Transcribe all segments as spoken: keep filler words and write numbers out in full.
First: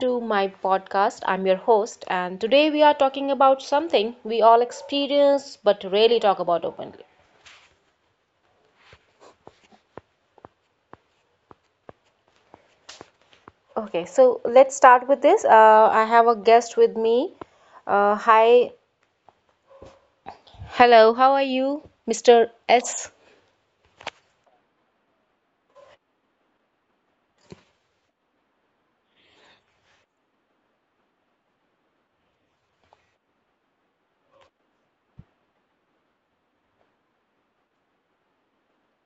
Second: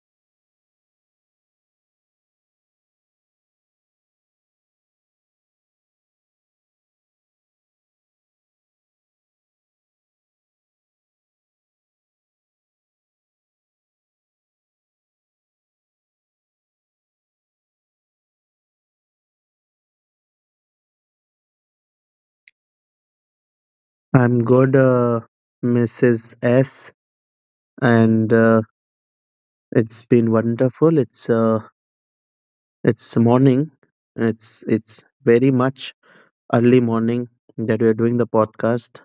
to my podcast. I'm your host, and today we are talking about something we all experience but rarely talk about openly. Okay, so let's start with this. Uh, I have a guest with me. Uh, hi. Hello, how are you, Mister S? I'm good, uh, Missus S, and uh, it's been wonderful. It's uh, it's morning. It's it's very much early morning that we are doing the podcast,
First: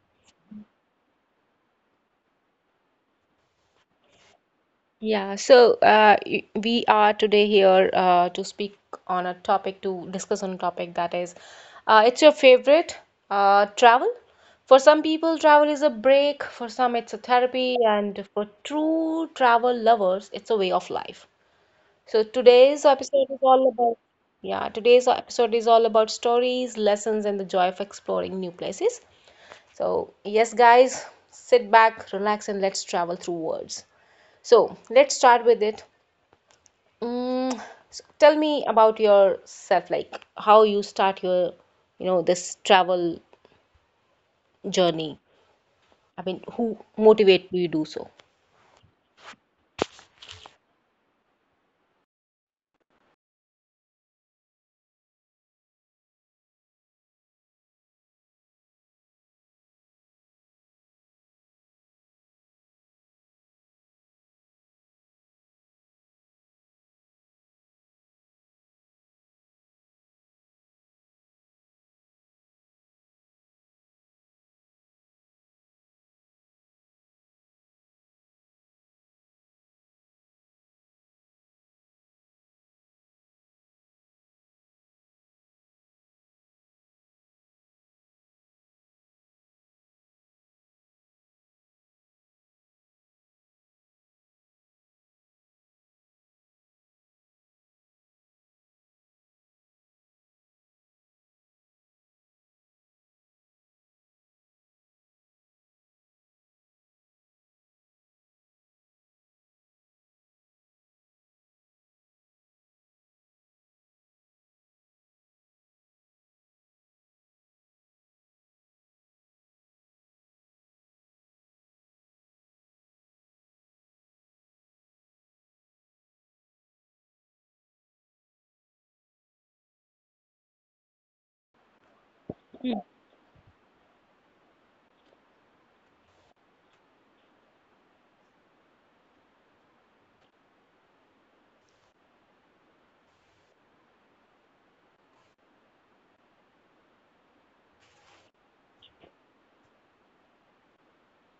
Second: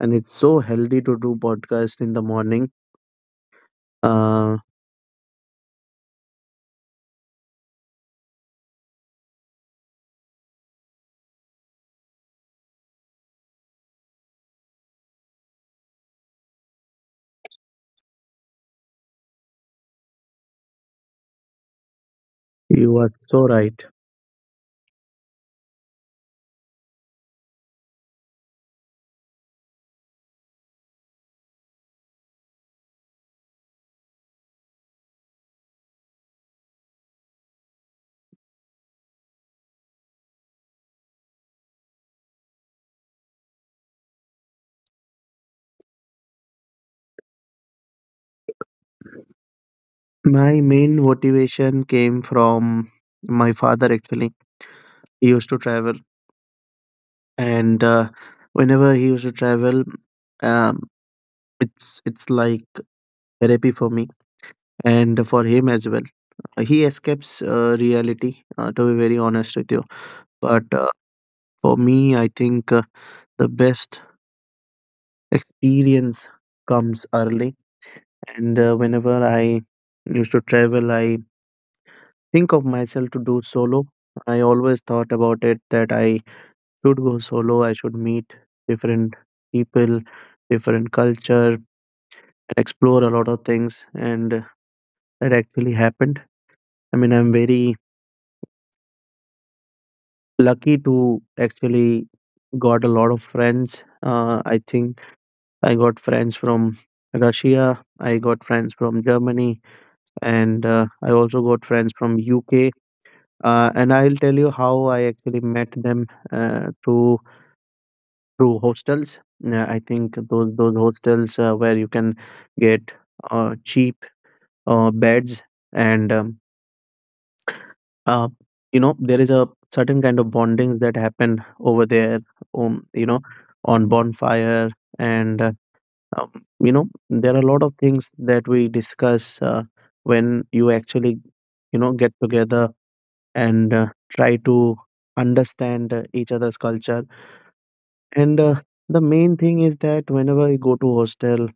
and it's so healthy to do podcast in the morning. Uh, Yeah, so uh, y- we are today here uh, to speak on a topic, to discuss on a topic that is, uh, it's your favorite uh, travel. For some people, travel is a break, for some, it's a therapy, and for true travel lovers, it's a way of life. So today's you are episode is so all right. about, yeah, today's episode is all about stories, lessons, and the joy of exploring new places. So, yes, guys, sit back, relax, and let's travel through words. So, let's start with it. Mm, so tell me about yourself, like how you start your, you know, this travel journey. I mean, who motivate you do so? My main motivation came from my father. Actually, he used to travel, and uh, whenever he used to travel, um, it's it's like therapy for me and for him as well. He escapes uh, reality, uh, to be very honest with you. But uh, for me, I think uh, the best experience comes early. And uh, whenever I used to travel, I think of myself to do solo. I always thought about it that I should go solo, I should meet different people, different culture, and explore a lot of things. And that actually happened. I mean, I'm very lucky to actually got a lot of friends. Uh, I think I got friends from Russia. I got friends from Germany, and uh, I also got friends from U K. Uh, and I'll tell you how I actually met them uh, through through hostels. Yeah, I think those those hostels uh, where you can get uh, cheap uh, beds and um, uh, you know there is a certain kind of bondings that happen over there, um, you know, on bonfire and uh, um, you know there are a lot of things that we discuss uh, when you actually, you know, get together and uh, try to understand uh, each other's culture, and uh, the main thing is that whenever we go to hostel,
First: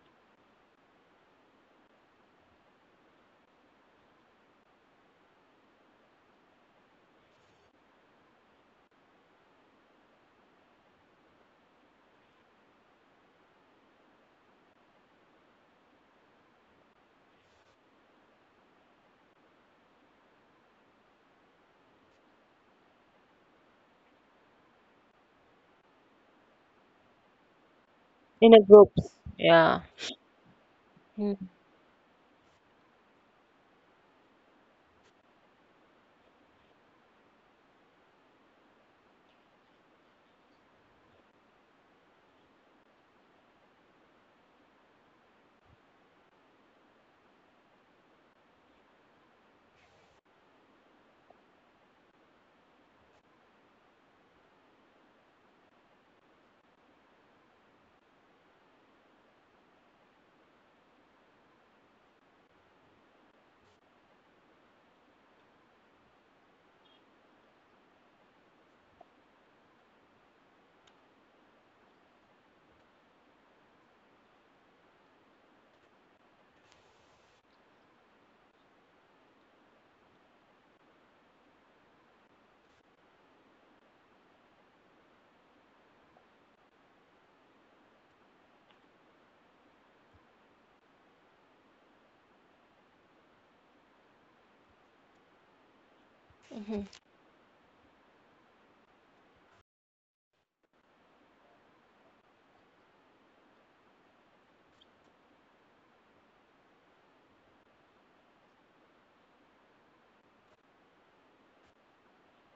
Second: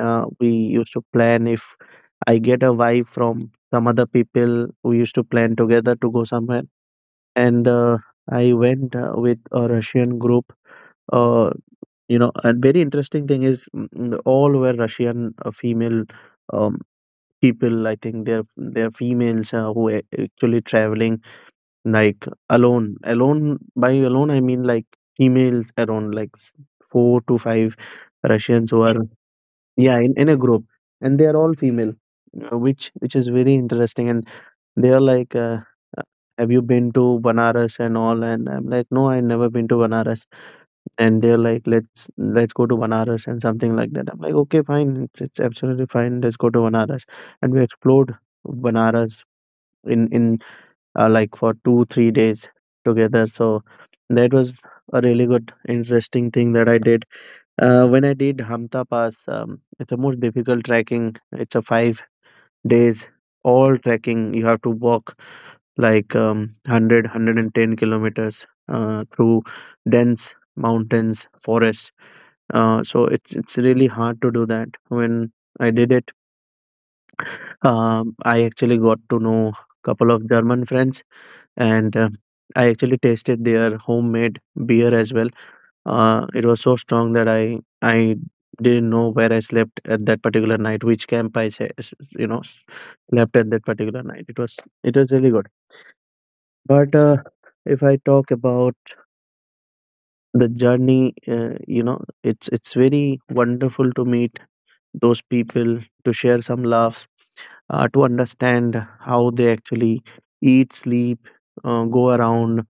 uh, we used to plan if I get a vibe from some other people, we used to plan together to go somewhere. And uh, I went uh, with a Russian group. Uh, you know, and very interesting thing is, mm, mm, all were Russian uh, female um, people. I think they're they're females uh, who are actually traveling like alone. Alone by alone I mean like females around like s- four to five In a Russians who are, groups. Yeah. yeah, in, in a group, and they are Mm-hmm. all female, uh, which which is very interesting. And they are like, uh, uh, "Have you been to Banaras and all?" And I'm like, "No, I never been to Banaras." And they're like, "Let's let's go to Banaras and something like that." I'm like, "Okay, fine. It's, it's absolutely fine. Let's go to Banaras." And we explored Banaras in in uh, like for two three days together. So that was a really good interesting thing that I did. Uh, when I did Hamta Pass, um, it's the most difficult trekking. It's a five days all trekking. You have to walk like um, one hundred kilometers uh, through dense mountains forests. Uh, so it's it's really hard to do that. When I did it, um, I actually got to know couple of German friends, and uh, I actually tasted their homemade beer as well. Uh, it was so strong that i i didn't know where I slept at that particular night, which camp I sa- s- you know, s- slept at that particular night. It was, it was really good. But uh, if I talk about the journey, uh, you know, it's it's very wonderful to meet those people, to share some laughs, uh, to understand how they actually eat, sleep, uh, go around,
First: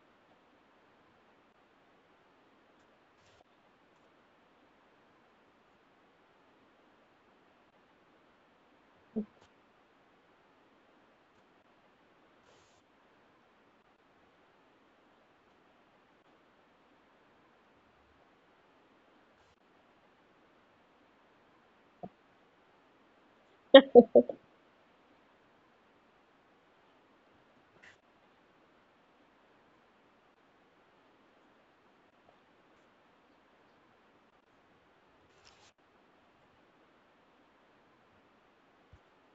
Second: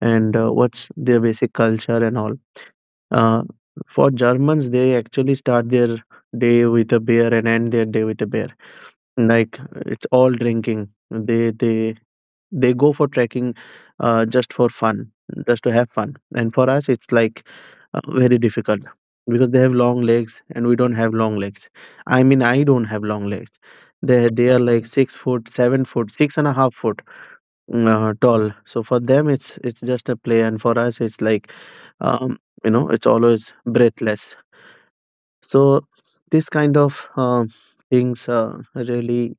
and uh, what's their basic culture and all. Uh, for Germans, they actually start their day with a beer and end their day with a beer. Like it's all drinking. They they they go for trekking uh, just for fun, just to have fun. And for us it's like uh, very difficult because they have long legs and we don't have long legs. I mean, I don't have long legs. They they are like six foot, seven foot, six and a half foot mm, uh, tall. So for them it's it's just a play, and for us it's like, um, you know, it's always breathless. So this kind of uh, things uh, really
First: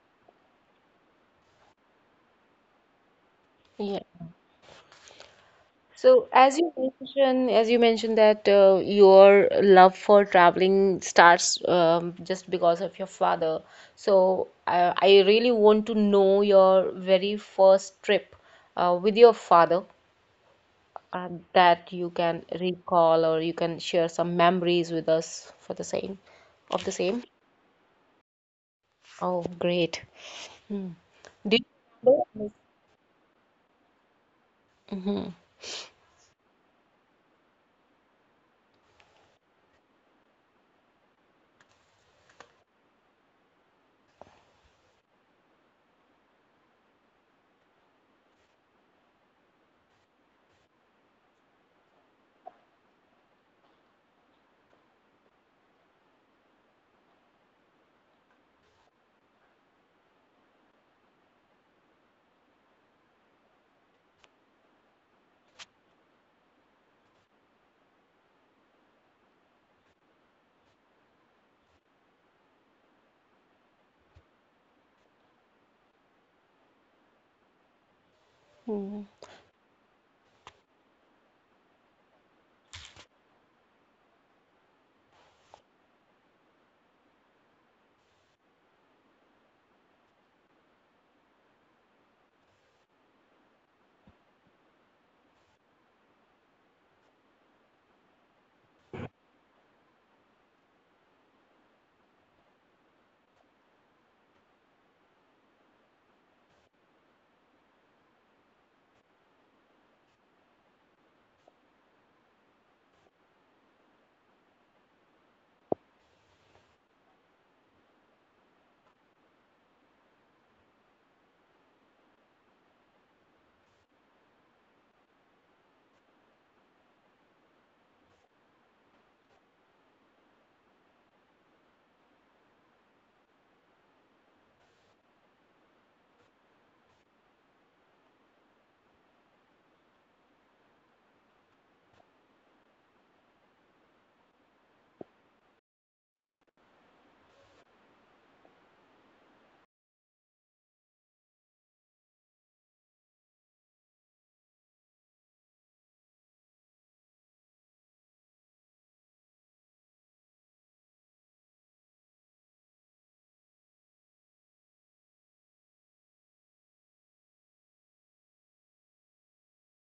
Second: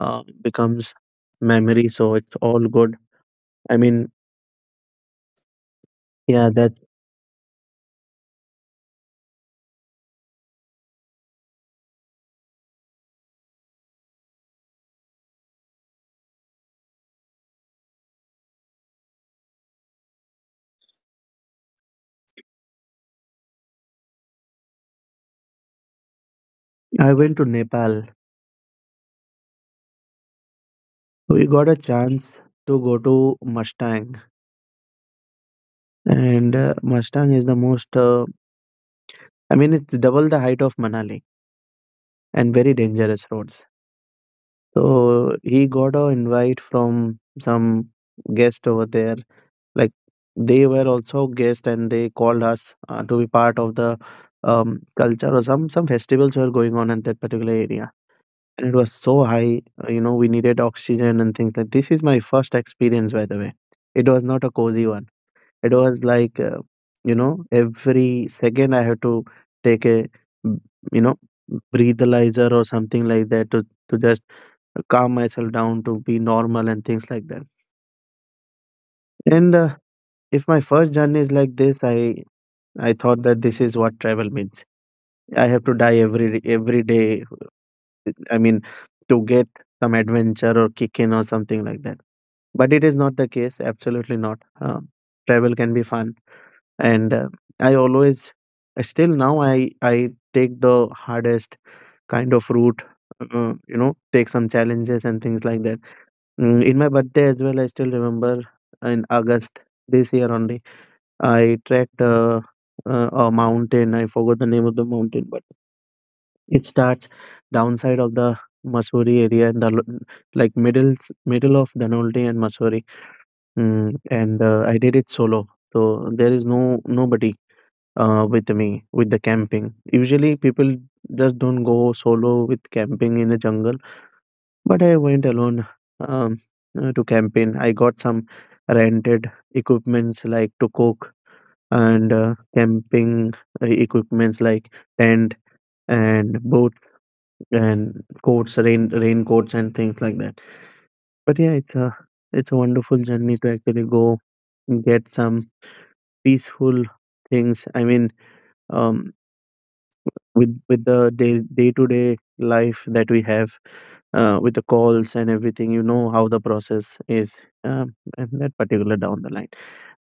uh, becomes memory. So it's all good. I Yeah. mean, So yeah, as you that's. mentioned, as you mentioned that uh, your love for traveling starts um, just because of your father. So uh, I really want to know your very first trip uh, with your father, uh, that you can recall, or you can share some memories with us for the same of the I same. went to Nepal. Oh, great. Hmm. We Do got a you chance remember? to go to Mustang, Mhm. and uh, Mustang is the most. Uh, I mean, it's double the height of Manali and very dangerous roads. So he got a invite from some guest over there. Like they were also guest, and they called us uh, to be part of the um, culture or some some festivals were going on in that particular area. And it was so high. uh, You know, we needed oxygen and things like this. Is my first experience, by the way. It was not a cozy one. It was like, uh, you know, every second I had to take a, mm, you know, breathalyzer or something like that to to just calm myself down to be normal and things like that. Mm. And uh, if my first journey is like this, I I thought that this is what travel means. I have to die every every day. I mean, to get some adventure or kick in or something like that, but it is not the case, absolutely not. Uh, travel can be fun, and uh, I always, still now, i i take the hardest kind of route, uh, you know, take some challenges and things like that. Mm, in my birthday as well, I still remember, in August this year only, I trekked uh, uh, a mountain. I forgot the name of the mountain, but it starts downside of the Masuri area in the lo- like middle middle of Danolti and Masuri. Mm, and uh, I did it solo, so there is no nobody uh, with me with the camping. Usually, people just don't go solo with camping in the jungle, but I went alone, um, uh, to camping. I got some rented equipments like to cook, and uh, camping uh, equipments like tent and boat and coats, rain raincoats and things like that. But yeah, it's a, it's a wonderful journey to actually go get some peaceful things. I mean, um, with with the day day to day life that we have, uh, with the calls and everything, you know how the process is. Um, and that particular down the line,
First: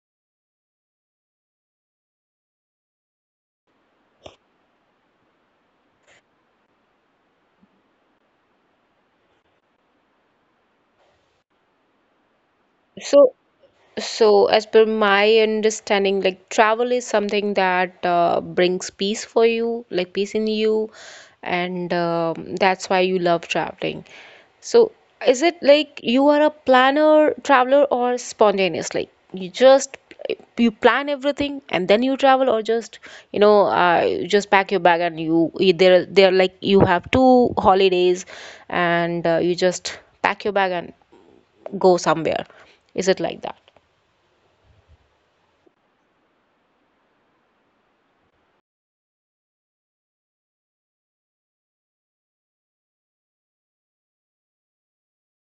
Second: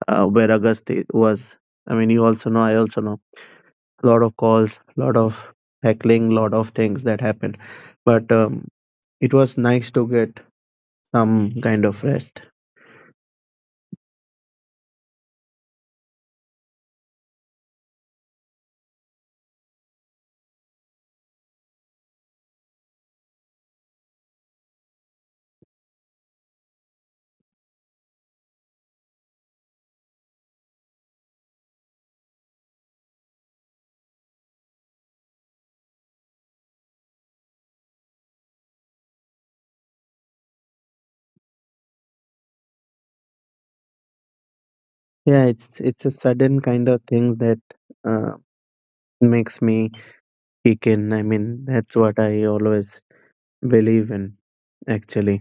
uh, where August i- was. I mean, you also know. I also know. A lot of calls, a lot of heckling, lot of things that happened. But um, it was nice to get some kind of rest. so So, as per my understanding, like travel is something that uh, brings peace for you, like peace in you, and um, that's why you love traveling. So, is it like you are a planner, traveler, or spontaneously? You just you plan everything and then you travel, or just you know, uh, you just pack your bag and you there there like you have two holidays, and uh, you just pack your bag and go somewhere. Is it like that? Yeah, it's it's a sudden kind of thing that uh, makes me he can, I mean, that's what I always believe in, actually.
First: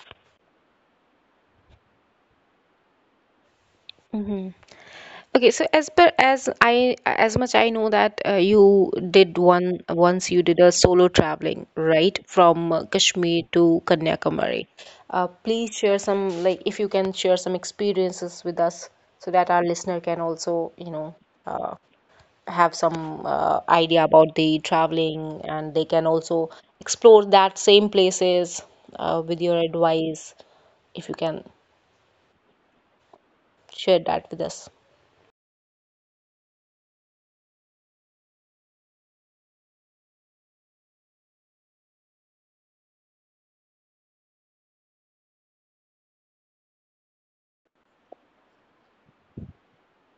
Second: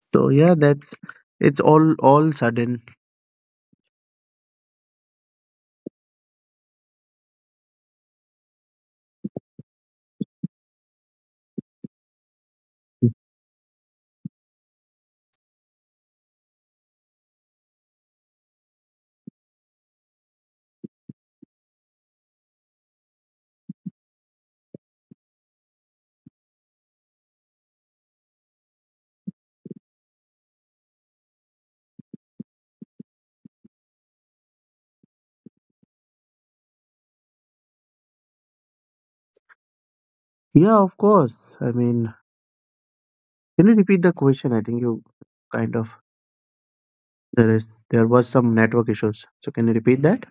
So yeah, that's, it's all all sudden. Mhm. Okay, so as per as I as much I know that uh, you did one once you did a solo traveling, right, from uh, Kashmir to Kanyakumari. Uh, please share some, like, if you can share some experiences with us so that our listener can also, you know, uh, have some uh, idea about the traveling, and they can also explore that same places uh, with your advice, if you can share that with us. Yeah, of course. I mean, can you repeat the question? I think you kind of, there is there was some network issues, so can you repeat that?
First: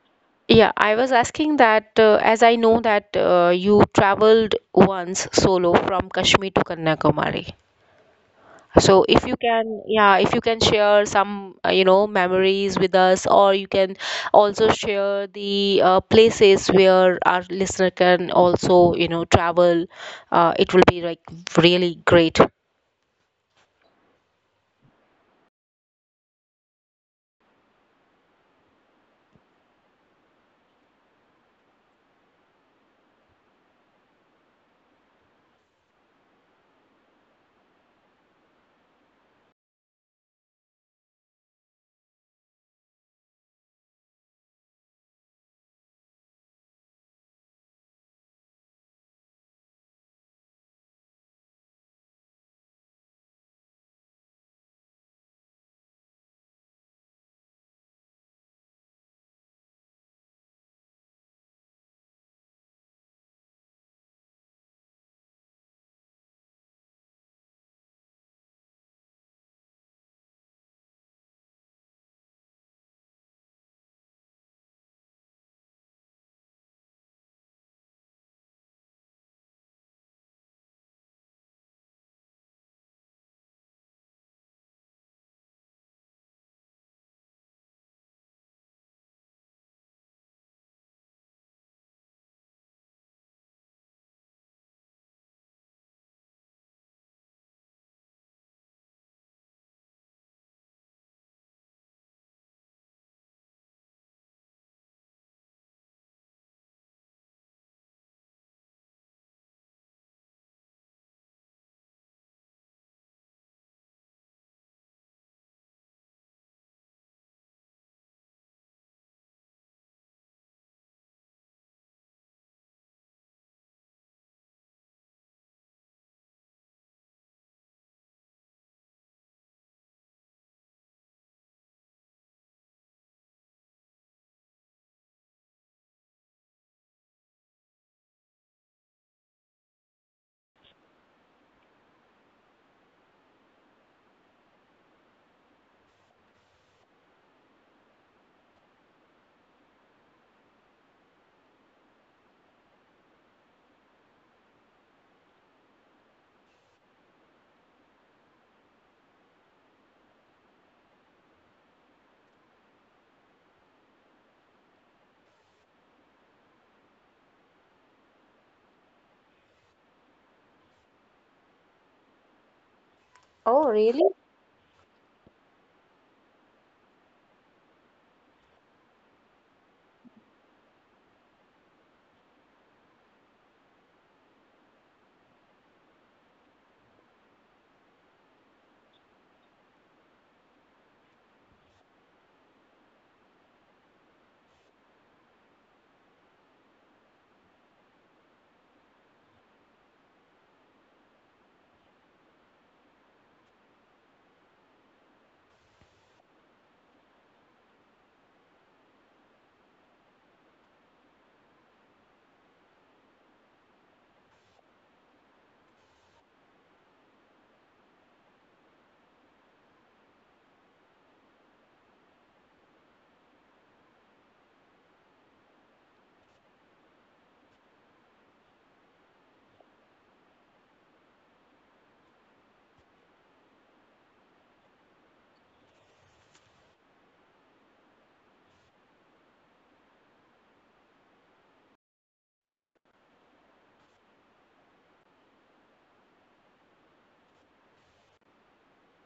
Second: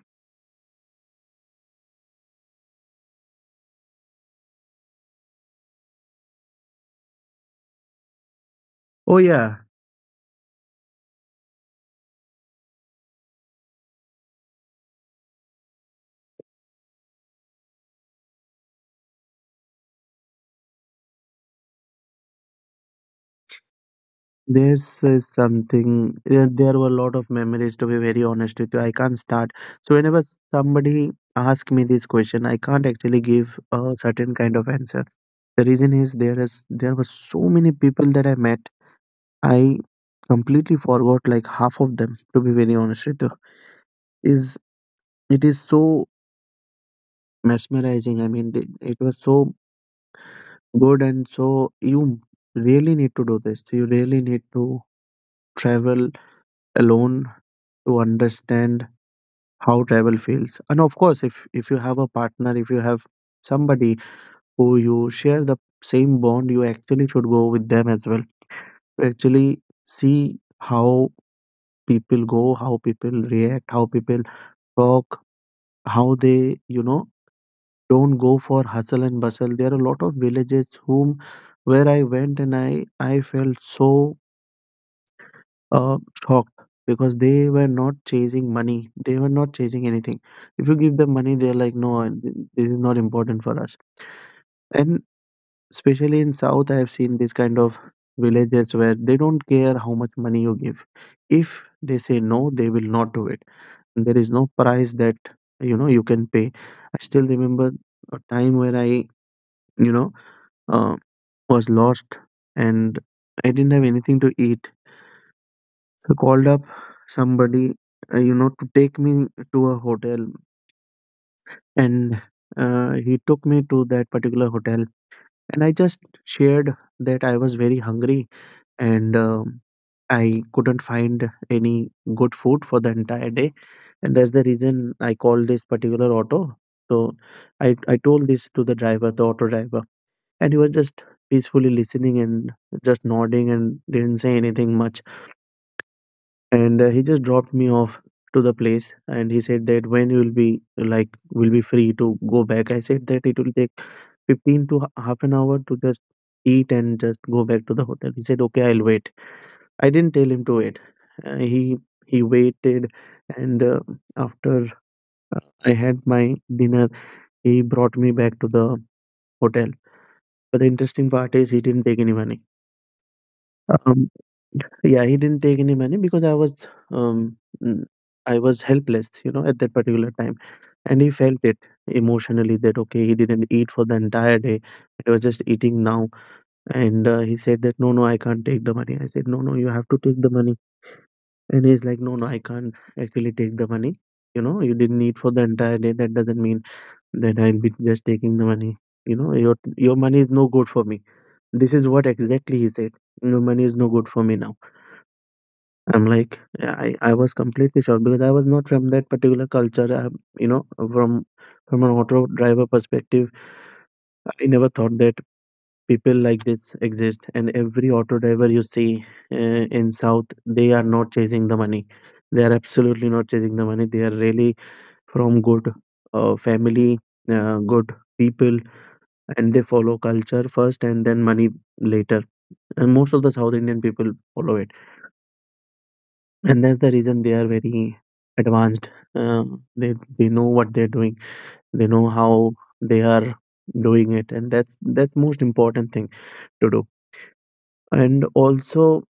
Yeah, I was asking that uh, as I know that uh, you traveled once solo from Kashmir to Kanyakumari. So Oh if you yeah. can, yeah, if you can share some, uh, you know, memories with us, or you can also share the uh, places where our listener can also, you know, travel, uh, it will be like really great. This is something. Uh, there were a lot of memories, to be very honest with you. I can't start. So whenever somebody asks me this question, I can't actually give a certain kind of answer. The reason is, there is there were so many people that I met. I completely forgot like half of them. To be very honest with you, is, it is so mesmerizing. I mean, the- it was so good, and so you really need to do this. You really need to travel alone to understand how travel feels. And of course, if if you have a partner, if you have somebody who you share the same bond, you actually should go with them as well to actually see how people go, how people react, how people talk, how they, you know, don't go for hustle and bustle. There are a lot of villages whom, where I went, and i i felt so uh, hawked because they were not chasing money. They were not chasing anything. If you give them money, they're like, no, uh, th- this is not important for us. And especially in South, I have seen this kind of villages where they don't care how much money you give. If they say no, they will not do it. There is no price that, you know, you can pay. I still remember a time where I, you know, uh, was lost, and I didn't have anything to eat. I called up somebody, uh, you know, to take me to a hotel, and uh, he took me to that particular hotel. And I just shared that I was very hungry, and um, I couldn't find any good food for the entire day, and that's the reason I called this particular auto. So I I told this to the driver, the auto driver, and he was just peacefully listening and just nodding and didn't say anything much, and uh, he just dropped me off to the place. And he said that when you will be like will be free to go back, I said that it will take fifteen to h- half an hour to just eat and just go back to the hotel. He said okay, I'll wait. I didn't tell him to wait. Uh, he he waited, and uh, after uh, I had my dinner, he brought me back to the hotel. But the interesting part is he didn't take any money. Oh, really? Um, yeah, he didn't take any money because I was um, mm, I was helpless, you know, at that particular time, and he felt it emotionally that okay, he didn't eat for the entire day. It was just eating now, and uh, he said that no, no, I can't take the money. I said no, no, you have to take the money, and he's like no, no, I can't actually take the money. You know, you didn't eat for the entire day. That doesn't mean that I'll be just taking the money. You know, your your money is no good for me. This is what exactly he said. Your money is no good for me. Now I'm like, yeah, I, I was completely shocked because I was not from that particular culture. I, you know, from from an auto driver perspective, I never thought that people like this exist. And every auto driver you see uh, in South, they are not chasing the money. They are absolutely not chasing the money. They are really from good uh, family, uh, good people, and they follow culture first and then money later. And most of the South Indian people follow it. And that's the reason they are very advanced. um, they they know what they're doing, they know how they are doing it, and that's that's most important thing to do. And also,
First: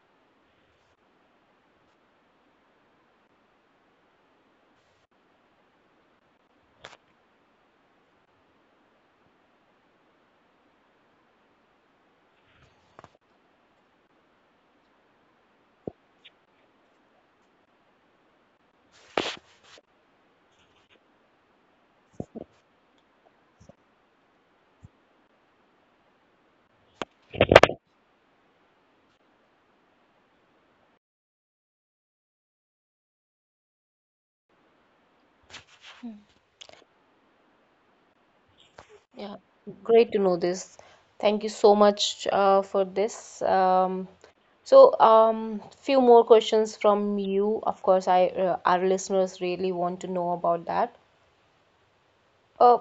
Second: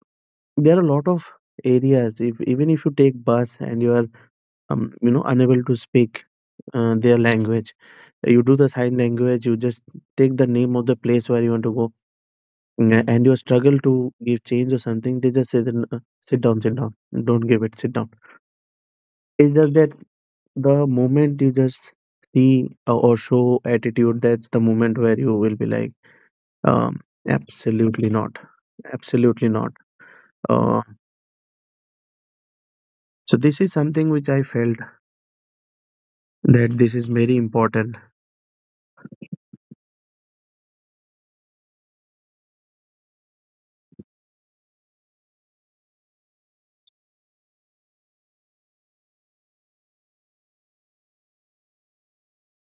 there are a lot of areas, if even if you take bus and you are um, you know unable to speak uh, their language, you do the sign language, you just take the name of the place where you want to go. Mm, and you struggle to give change or something, they just say then, uh, sit down, sit down, don't give it, sit down. It's just that the moment you just see uh, or show attitude, that's the moment where you will be like, um, absolutely not, absolutely not. Uh, so this is something which I felt, that this is very important. Yeah, great to know this. Thank you so much uh, for this. Um, So, um, few more questions from you. Of course, I uh, our listeners really want to know about that. Uh,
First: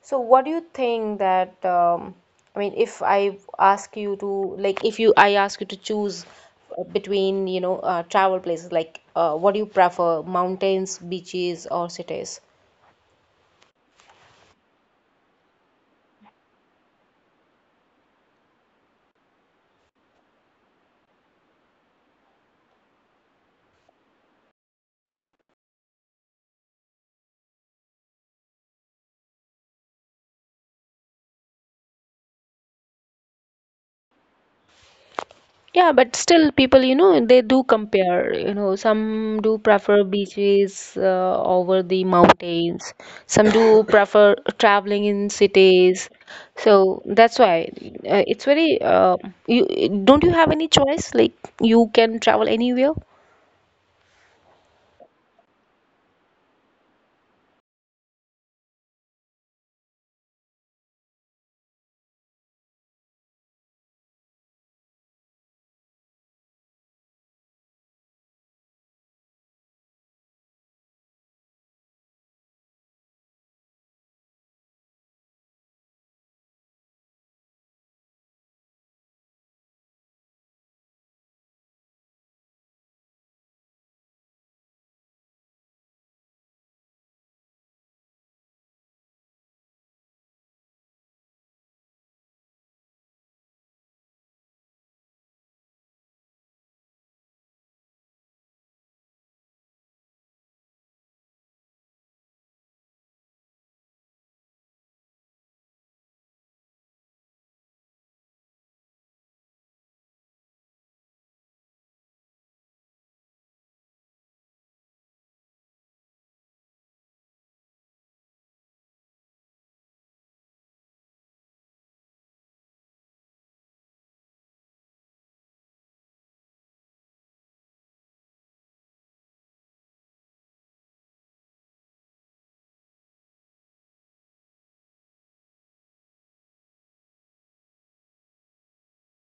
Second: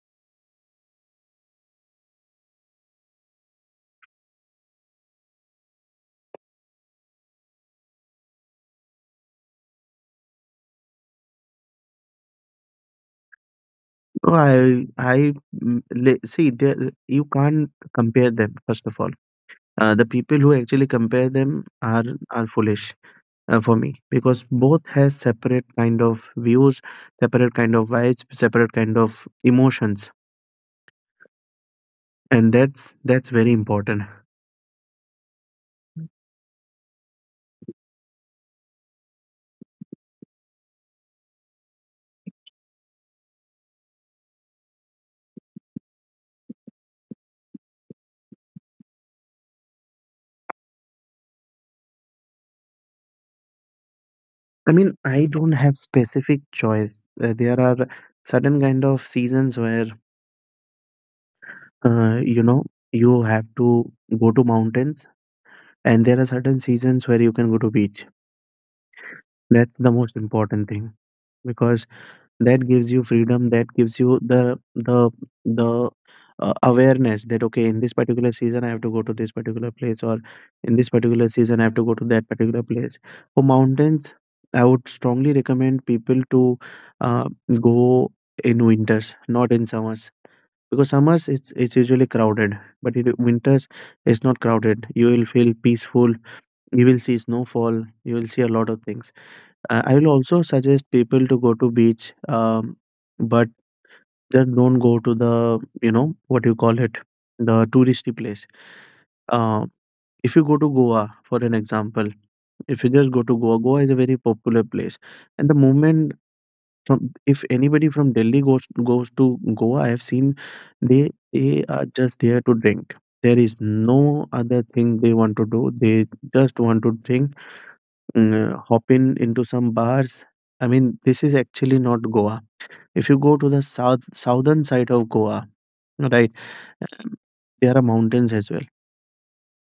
so what do you think that um, I mean, if I ask you to like, if you I ask you to choose uh, between, you know uh, travel places, like, uh, what do you prefer, mountains, beaches, or cities? No, I I mm, le- see, there you can't compare them first of all. Uh, the people who actually compare them are are foolish uh, for me, because both has separate kind of views, separate kind of vibes, separate kind of emotions, and that's that's very important. Yeah, but still, people, you know, they do compare. You know, some do prefer beaches uh, over the mountains. Some do prefer traveling in cities. So that's why uh, it's very. Uh, you don't you have any choice? Like, you can travel anywhere. I mean, I don't have specific choice. Uh, there are certain kind of seasons where uh, you know you have to go to mountains, and there are certain seasons where you can go to beach. That's the most important thing, because that gives you freedom, that gives you the the the uh, awareness that okay, in this particular season I have to go to this particular place, or in this particular season I have to go to that particular place. For mountains, I would strongly recommend people to uh, go in winters, not in summers, because summers it's it's usually crowded, but in winters it's not crowded. You will feel peaceful, you will see snowfall, you will see a lot of things. uh, I will also suggest people to go to beach, um, but just don't go to the, you know what you call it, the touristy place. Uh, if you go to Goa, for an example, if you just go to Goa, Goa is a very popular place, and the moment from if anybody from Delhi goes goes to Goa, I have seen they they are just there to drink. There is no other thing they want to do. They just want to drink, mm, hop in into some bars. I mean, this is actually not Goa. If you go to the south southern side of Goa, right, um, there are mountains as well,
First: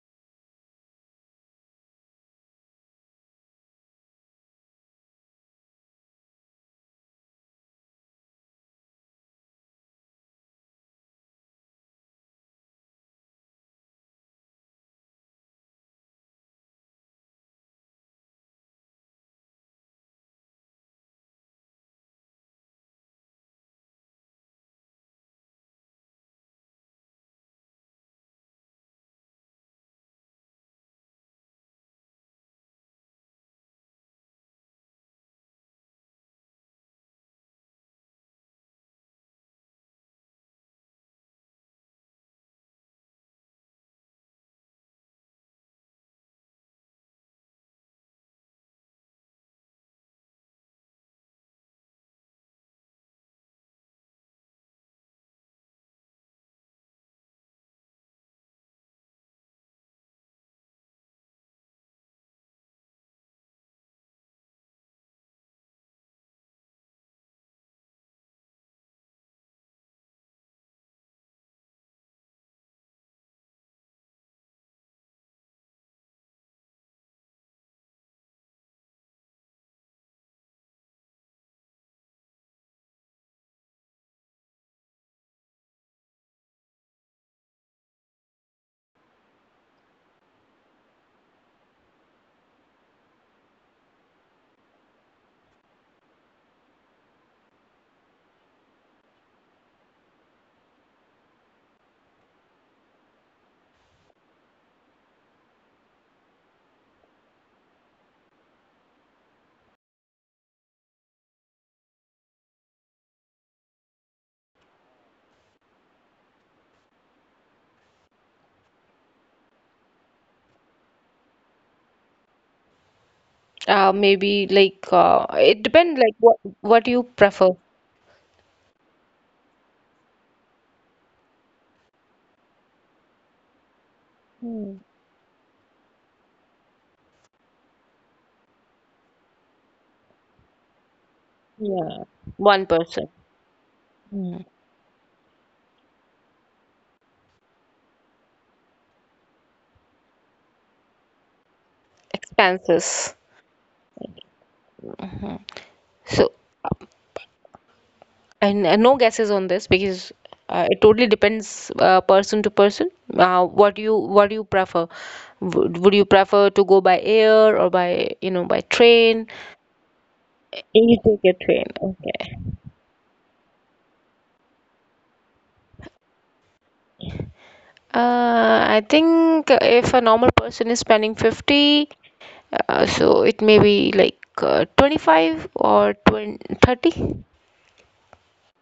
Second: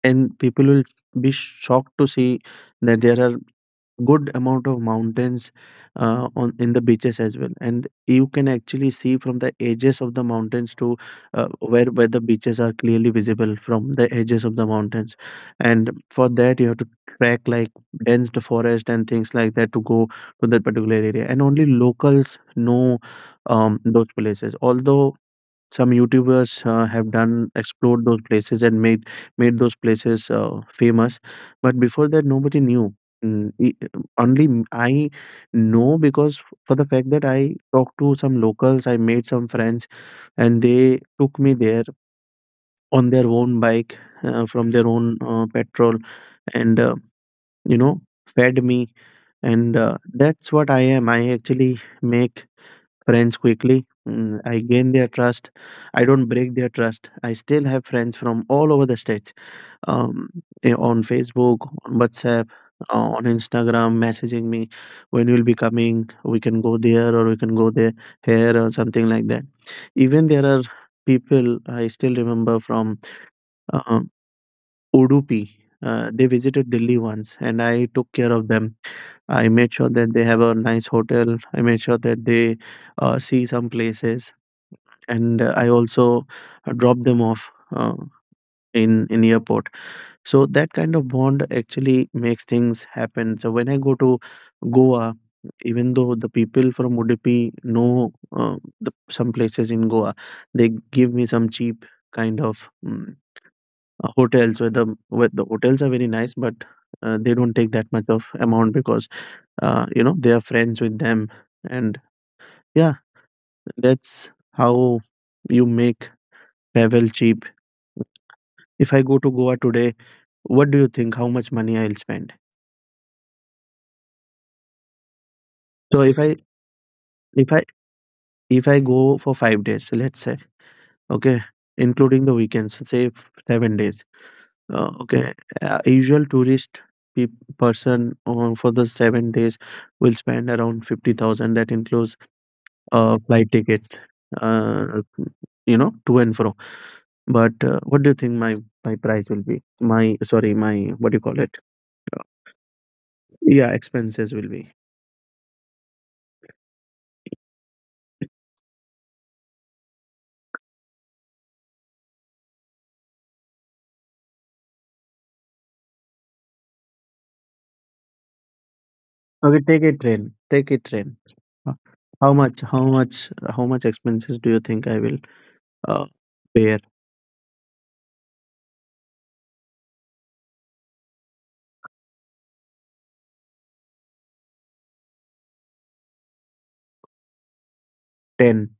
and people will be shocked to see that there are good amount of mountains uh, on in the beaches as well. And you can actually see from the edges of the mountains to, uh, where where the beaches are clearly visible from the edges of the mountains. And for that you have to trek like dense the forest and things like that to go to that particular area, and only locals know um, those places. Although some YouTubers uh, have done explored those places and made made those places uh, famous, but before that nobody knew. Mm, e- only m- I know, because for the fact that I talked to some locals, I made some friends, and they took me there on their own bike, uh, from their own uh, petrol, and uh, you know, fed me. And uh, that's what I am. I actually make friends quickly. Mm, I gain their trust. I don't break their trust. I still have friends from all over the states, um, eh, on Facebook, on WhatsApp, uh, on Instagram, messaging me when you'll be coming. We can go there, or we can go there here or something like that. Even there are people I still remember from uh, Udupi. Uh, they visited Delhi once and I took care of them. I made sure that they have a nice hotel. I made sure that they uh, see some places, and uh, I also uh, drop them off uh, in in airport. So that kind of bond actually makes things happen. So when I go to Goa, even though the people from Udupi know uh, the, some places in Goa, they give me some cheap kind of mm, uh, hotels, where the where the hotels are very nice, but uh, they don't take that much of amount because uh, you know they are friends with them. And yeah, that's how you make travel cheap. If I go to Goa today, what do you think? How much money I'll spend? Uh, maybe like uh, it So depends. if Like, I what what you if I prefer. if I go for five days, let's say, okay, including the weekends, say f- seven days. Uh, Hmm. okay, uh, usual tourist pe- person on for the seven days will spend around fifty thousand. That includes Yeah, one uh, person. flight tickets, Hmm. uh, you know, to and fro. But uh, what do you think my my price will be? My, sorry, my, what do you call it? Expenses. Yeah, expenses will be. So, And, and no guesses on this because uh, it totally depends uh, person to person. Uh, what you what do you prefer? Would, would you prefer to go by air or by you know by train? Okay, take a train. Take a train. You take a Uh, train. How Okay. much? How much? How much expenses do you think I will uh, bear? Uh, I think if a normal person is spending fifty, uh, so it may be like uh, twenty-five or twenty thirty. Ten.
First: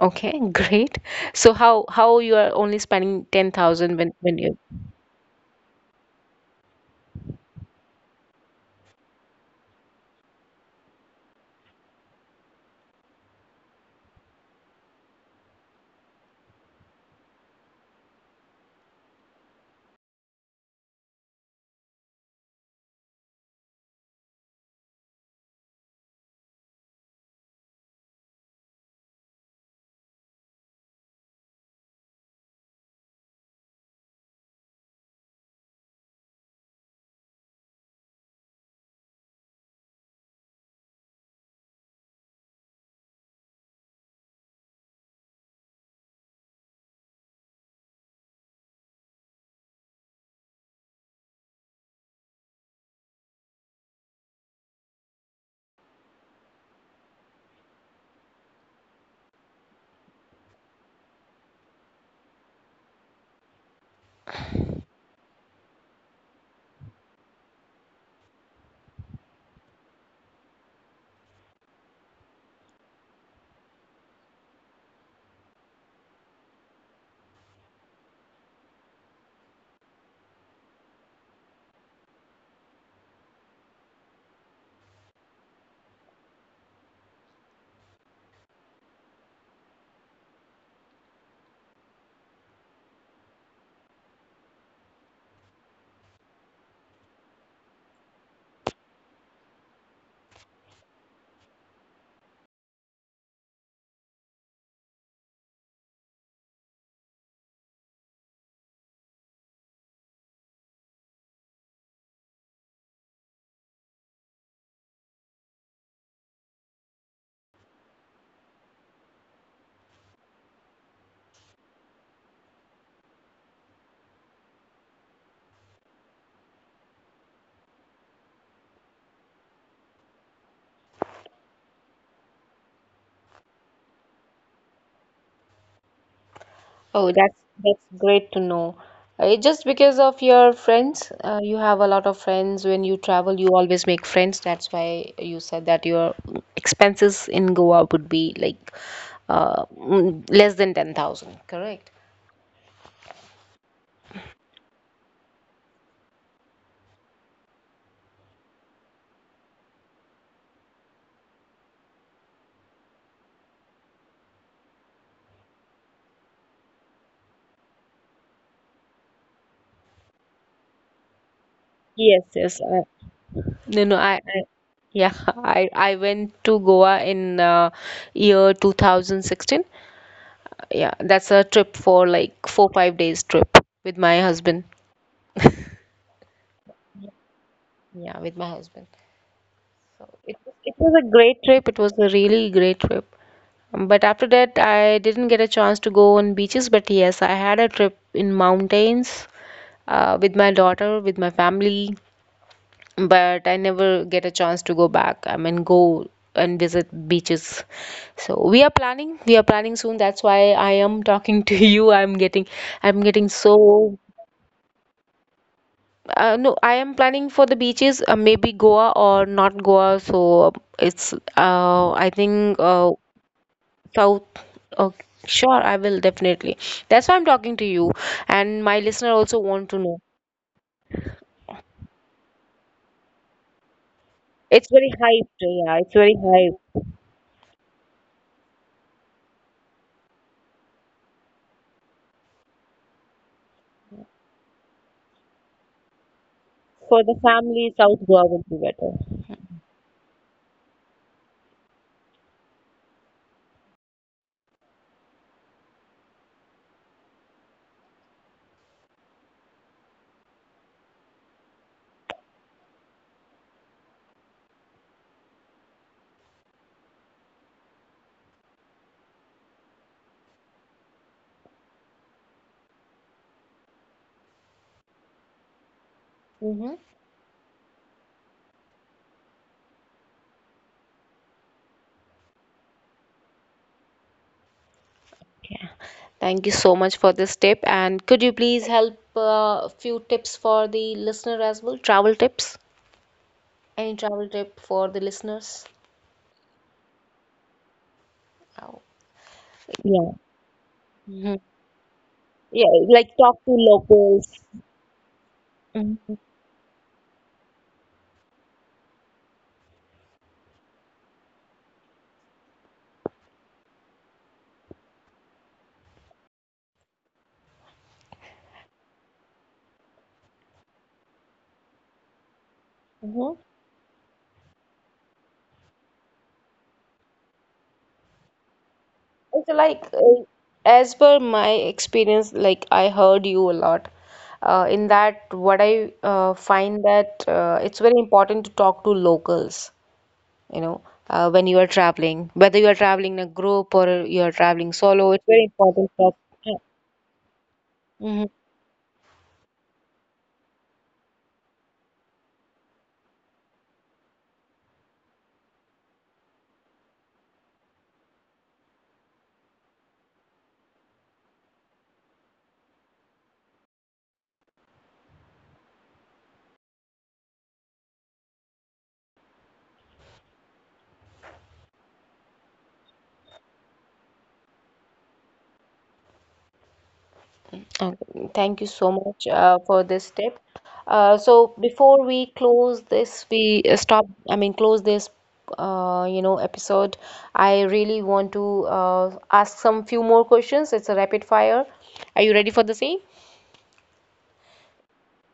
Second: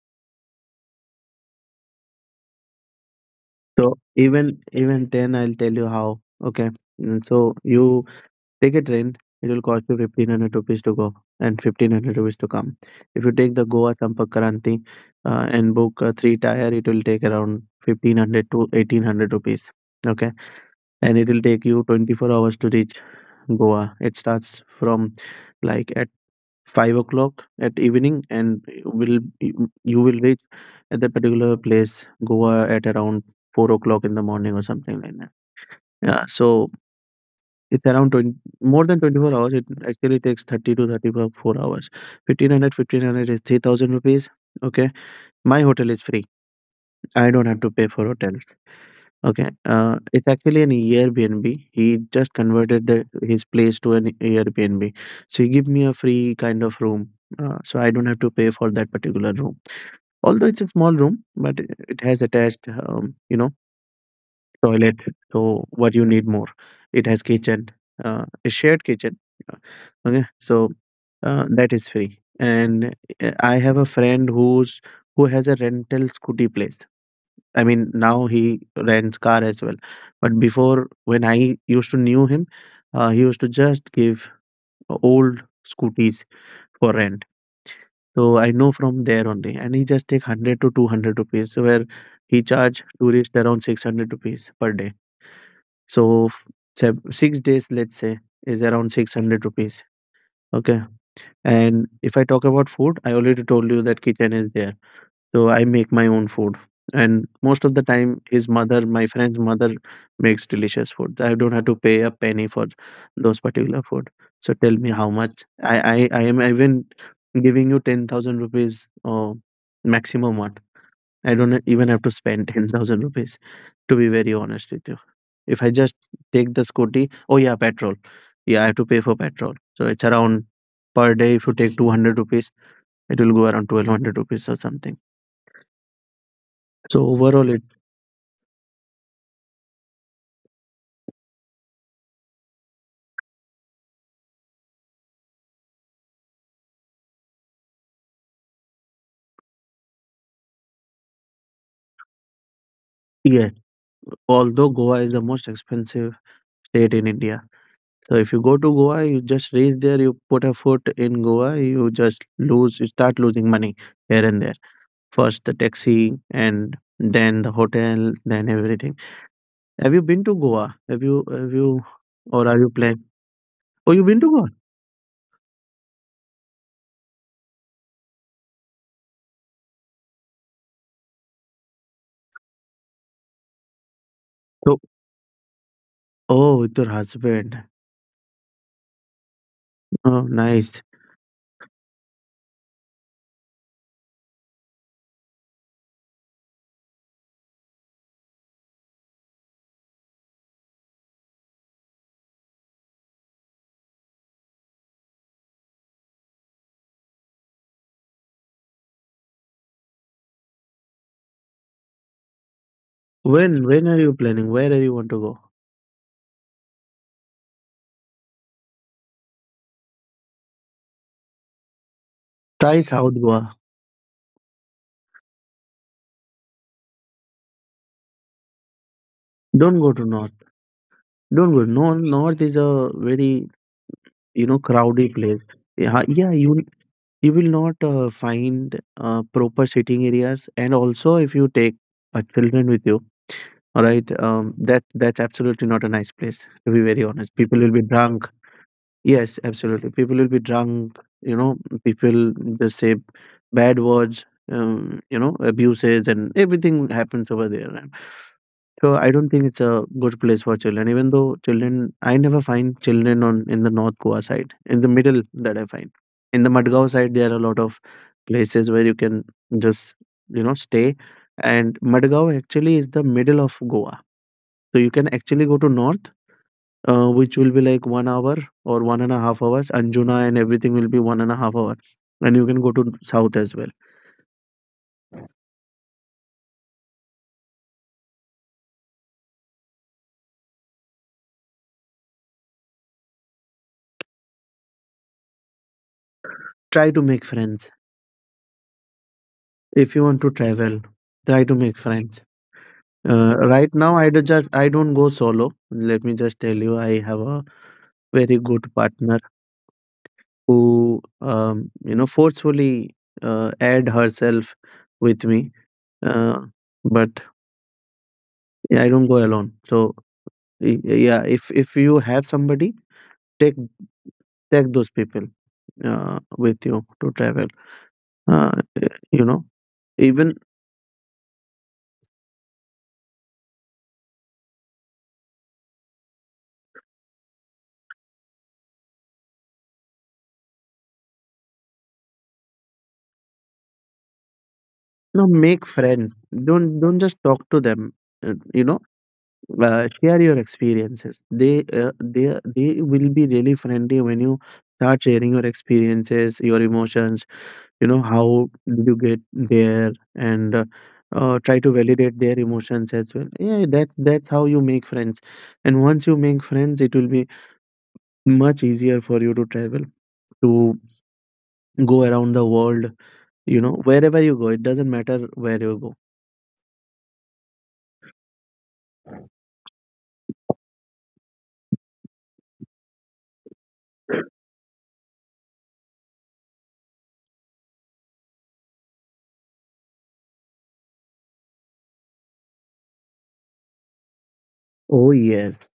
Okay, great. So how how you are only spending ten thousand So when when you. even, even ten, I'll tell you how. Okay. Mm, so you, take a train, it will cost you fifteen hundred rupees to go and fifteen hundred rupees to come. If you take the Goa Sampark Kranti, uh, and book a three tire, it will take around fifteen hundred to eighteen hundred rupees. Okay. And it will take you twenty-four hours to reach Goa. It starts from like at five o'clock at evening, and will, you will reach at the particular place Goa at around four o'clock in the morning or something like that. Yeah, so it's around twenty, more than twenty-four hours. It actually takes thirty to thirty-four hours. fifteen hundred is three thousand rupees. Okay. My hotel is free. I don't have to pay for hotels. Okay. Uh, it's actually an Airbnb. He just converted the, his place to an Airbnb. So he give me a free kind of room. Uh, so I don't have to pay for that particular room. Although it's a small room, but it it has attached, um, you know, toilet. So what you need more? It has kitchen, uh, a shared kitchen. uh, okay, so uh, that is free. And uh, I have a friend who's who has a rental scooty place. I mean, now he rents car as well, but before, when I used to knew him, uh, he used to just give old scooties for rent. So I know from there only, and he just take one hundred to two hundred rupees, where he charge tourist around six hundred rupees per day. So f- sev- six days, let's say, is around six hundred rupees. Okay. And if I talk about food, I already told you that kitchen is there. So I make my own food. And most of the time, his mother, my friend's mother, makes delicious food. I don't have to pay a penny for those particular food. So tell me how much. I, I, I am even giving you ten thousand rupees or maximum one. I don't even have to spend ten thousand rupees, to be very honest with you. If I just take the scooty, oh yeah, petrol. Yeah, I have to pay for petrol. So it's around per day, if you take two hundred rupees, it will go around twelve hundred rupees or something. So Oh, that's overall, it's that's great to know. Uh, It just because of your friends, uh, you have a lot of friends. When you travel, you always make friends. That's why you said that your expenses in Goa would be like uh, mm, less than ten thousand, correct? yes. Although Goa is the most expensive state in India. So if you go to Goa, you just reach there, you put a foot in Goa, you just lose, you start losing money here and there. First the taxi and then the hotel, then everything. Have you been to Goa? Have you have you Yes, or are yes. you Uh, planning? no, Oh, no, you've been I, to Goa? I yeah, I I went to Goa in uh, year two thousand sixteen. Yeah, that's a trip for like four, five days trip with my husband. So, oh, with your husband. Yeah, with my husband. Oh, It it nice. was a great trip. It was a really great trip. Um, But after that, I didn't get a chance to go on beaches. But yes, I had a trip in mountains uh, with my daughter, with my family. But I never get a chance to go back. I mean, go and visit beaches. So we are planning. We are planning soon. That's why I am talking to you. I'm getting, I'm getting When when are so. you planning? Where do you want to go? Uh, no, I am planning for the beaches, uh, maybe Goa or not Goa. So it's, uh, I think, Try uh, South Goa. South. Okay, sure, I will definitely. That's why I'm talking to you, and my listener also want Don't to go know. to North. Don't go. North North is a very, you know, It's very crowdy hyped, place. yeah. It's Yeah, very yeah, you hyped you will not uh, find uh, proper sitting areas. And also, if you take uh, children with you, all right, um, that that's absolutely not a nice place. To be very for the honest, people will family. be South drunk. Goa will be better. Yes, absolutely. People will be drunk, you know, people they say bad words, um, you know, abuses and everything happens over there. And so I don't think it's a good place for children, even though children I never find children on in the North Goa side. In the middle that I find. In the Madgaon side there are a lot of places where you can just, you know, stay. And Madgaon actually is the middle of Goa. So you can actually go to north, Mm-hmm. uh, which will be like one hour or one and a half hours. Anjuna and everything will be one and a half hour. And you can go to south as well. Yeah. Thank you so much for this tip, and could you please help uh, a few tips for the listener as well? Travel tips? Any travel tip for the listeners? Try to make friends Oh. if you want to Yeah. travel. Try to hmm make friends. Yeah, Uh, like, talk Right to now, I do just locals. I don't go solo. Let me just Mm-hmm. tell you, I have a very good partner who, um, you know, forcefully uh, add herself with me. Uh, but yeah, I don't go alone. So y- yeah, if if you have somebody, take take those people uh, with you to travel, uh, you know, It's like, even you uh, as per my experience, like, I heard you a lot. Uh, in that, what I uh, find that uh, it's very important to talk to locals, you know, uh, when you are traveling, whether you are traveling in a group or you are traveling know, solo, it's make very friends. important to talk. don't Yeah. don't just talk to them, uh, you Mm-hmm. know, uh, share your experiences. They uh, they they will be really friendly when you start sharing your experiences, your emotions, you know. How did you get there? And uh, uh, try to validate their emotions as well. Yeah, that's that's how you make friends. And once you make friends it will be much easier for you to travel, to go around the world, you know, wherever you go, it doesn't matter where you go. Okay, thank you so much uh, for this tip. Uh, so before we close this, we uh, stop, I mean, close this, uh, you know, episode. I really want to uh, ask some few more questions. It's a rapid fire. Are you ready for the same? Oh yes,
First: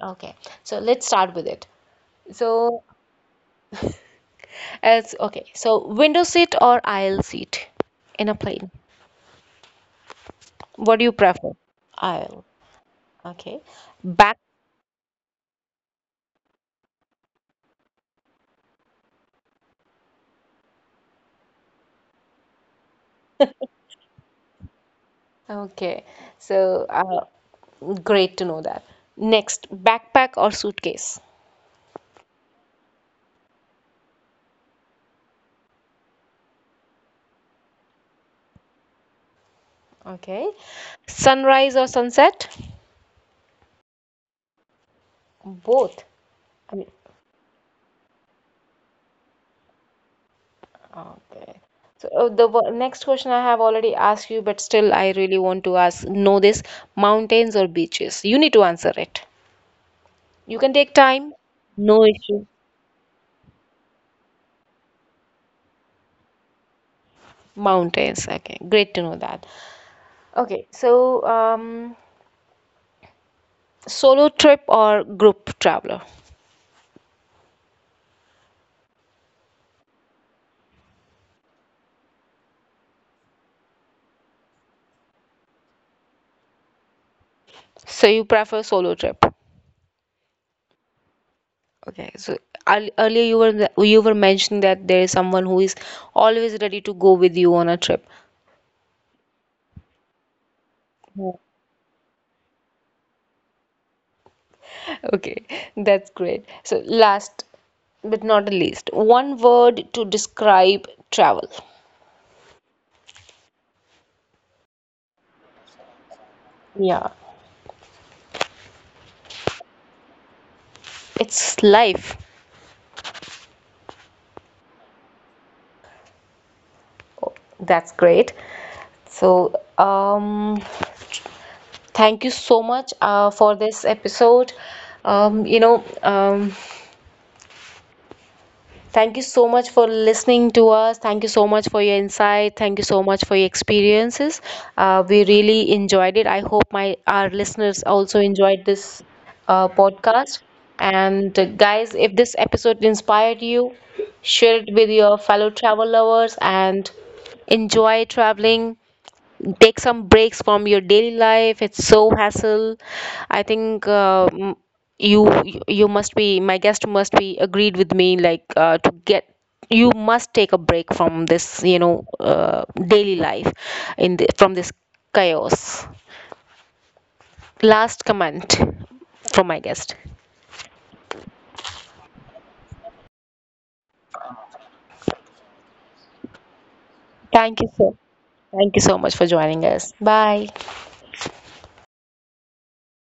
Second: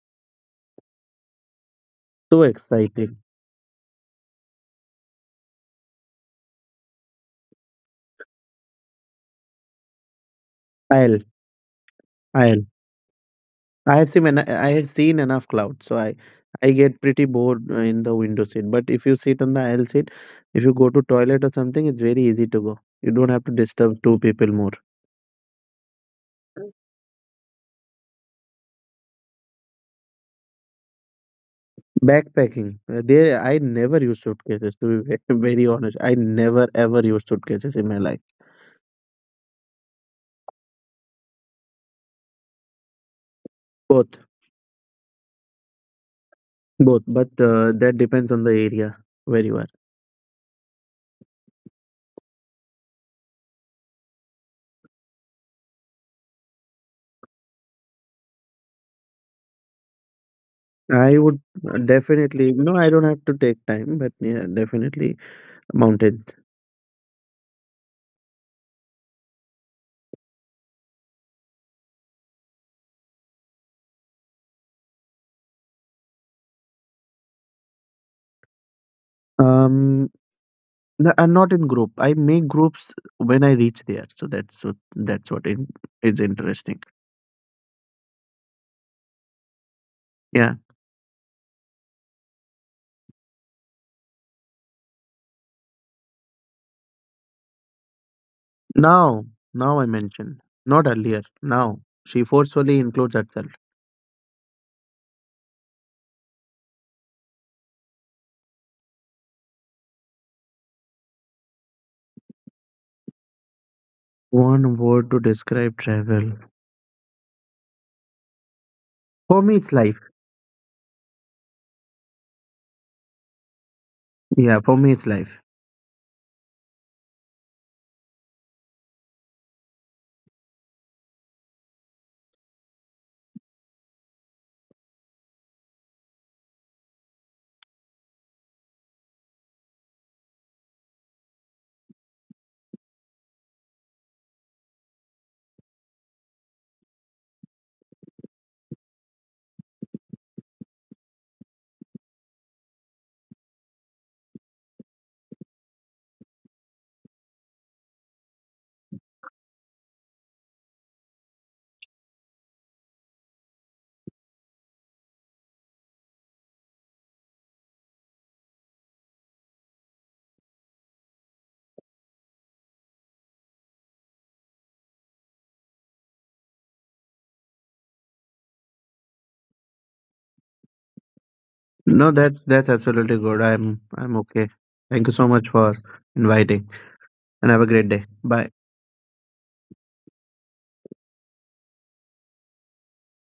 Okay, so let's start with it. so So, exciting. as okay, so window seat or aisle seat in a plane? What do you I'll, prefer? Aisle. I'll. Okay. I have seen, Back ena- I have seen enough clouds, so I, I get pretty bored uh, in the window seat. But if you sit on the aisle seat, if you go to toilet or something, it's very easy to go. You don't have to disturb two people more. Okay, so uh, great to know that. Next, backpack or suitcase? Backpacking, uh, there I never use suitcases. To be ve- very honest, I never ever use suitcases in my life. Okay, sunrise or sunset? Both, Both. I mean, both, but uh, that depends on the area where you are. okay. So uh, the wo- next question I have already asked you, but still I really want to ask, know this, mountains or beaches? You need to answer it. You can take I time, would uh, no issue. definitely, no, I don't have to take time, but yeah, definitely mountains. Mountains, okay, great to know that. Okay, so um, solo trip or group traveler? Um, n- uh, Not in group. I make groups when I reach there. So that's what that's what in, is interesting. So you prefer solo trip? Yeah. Okay, so earl- earlier you were the- you were mentioning that there is someone who is always ready to go with you on a trip. Now, now I mentioned not earlier. Yeah. Now she forcefully includes herself. Okay, that's great. So last but not the least, one word to describe travel. One word to describe travel. Yeah. For me, it's life. It's life. Yeah, for me, it's life. Oh, that's great. So, um, thank you so much uh, for this episode. Um, you know, um, Thank you so much for listening to us. Thank you so much for your insight. Thank you so much for your experiences. Uh, we really enjoyed it. I hope my our listeners also enjoyed this uh, podcast. And uh, guys, if this episode inspired you, share it with your fellow travel lovers and enjoy traveling. Take some breaks from your daily life. It's so hassle. I think uh, m- you you you must be, my guest must be agreed with me, like, uh, to get, you must take a break from this, you know uh, daily life in the, from this chaos. Last comment from my guest. No, that's that's absolutely good. I'm I'm okay. Thank you so much for inviting and have a thank you great day. so Bye. Thank you so much for joining us. Bye.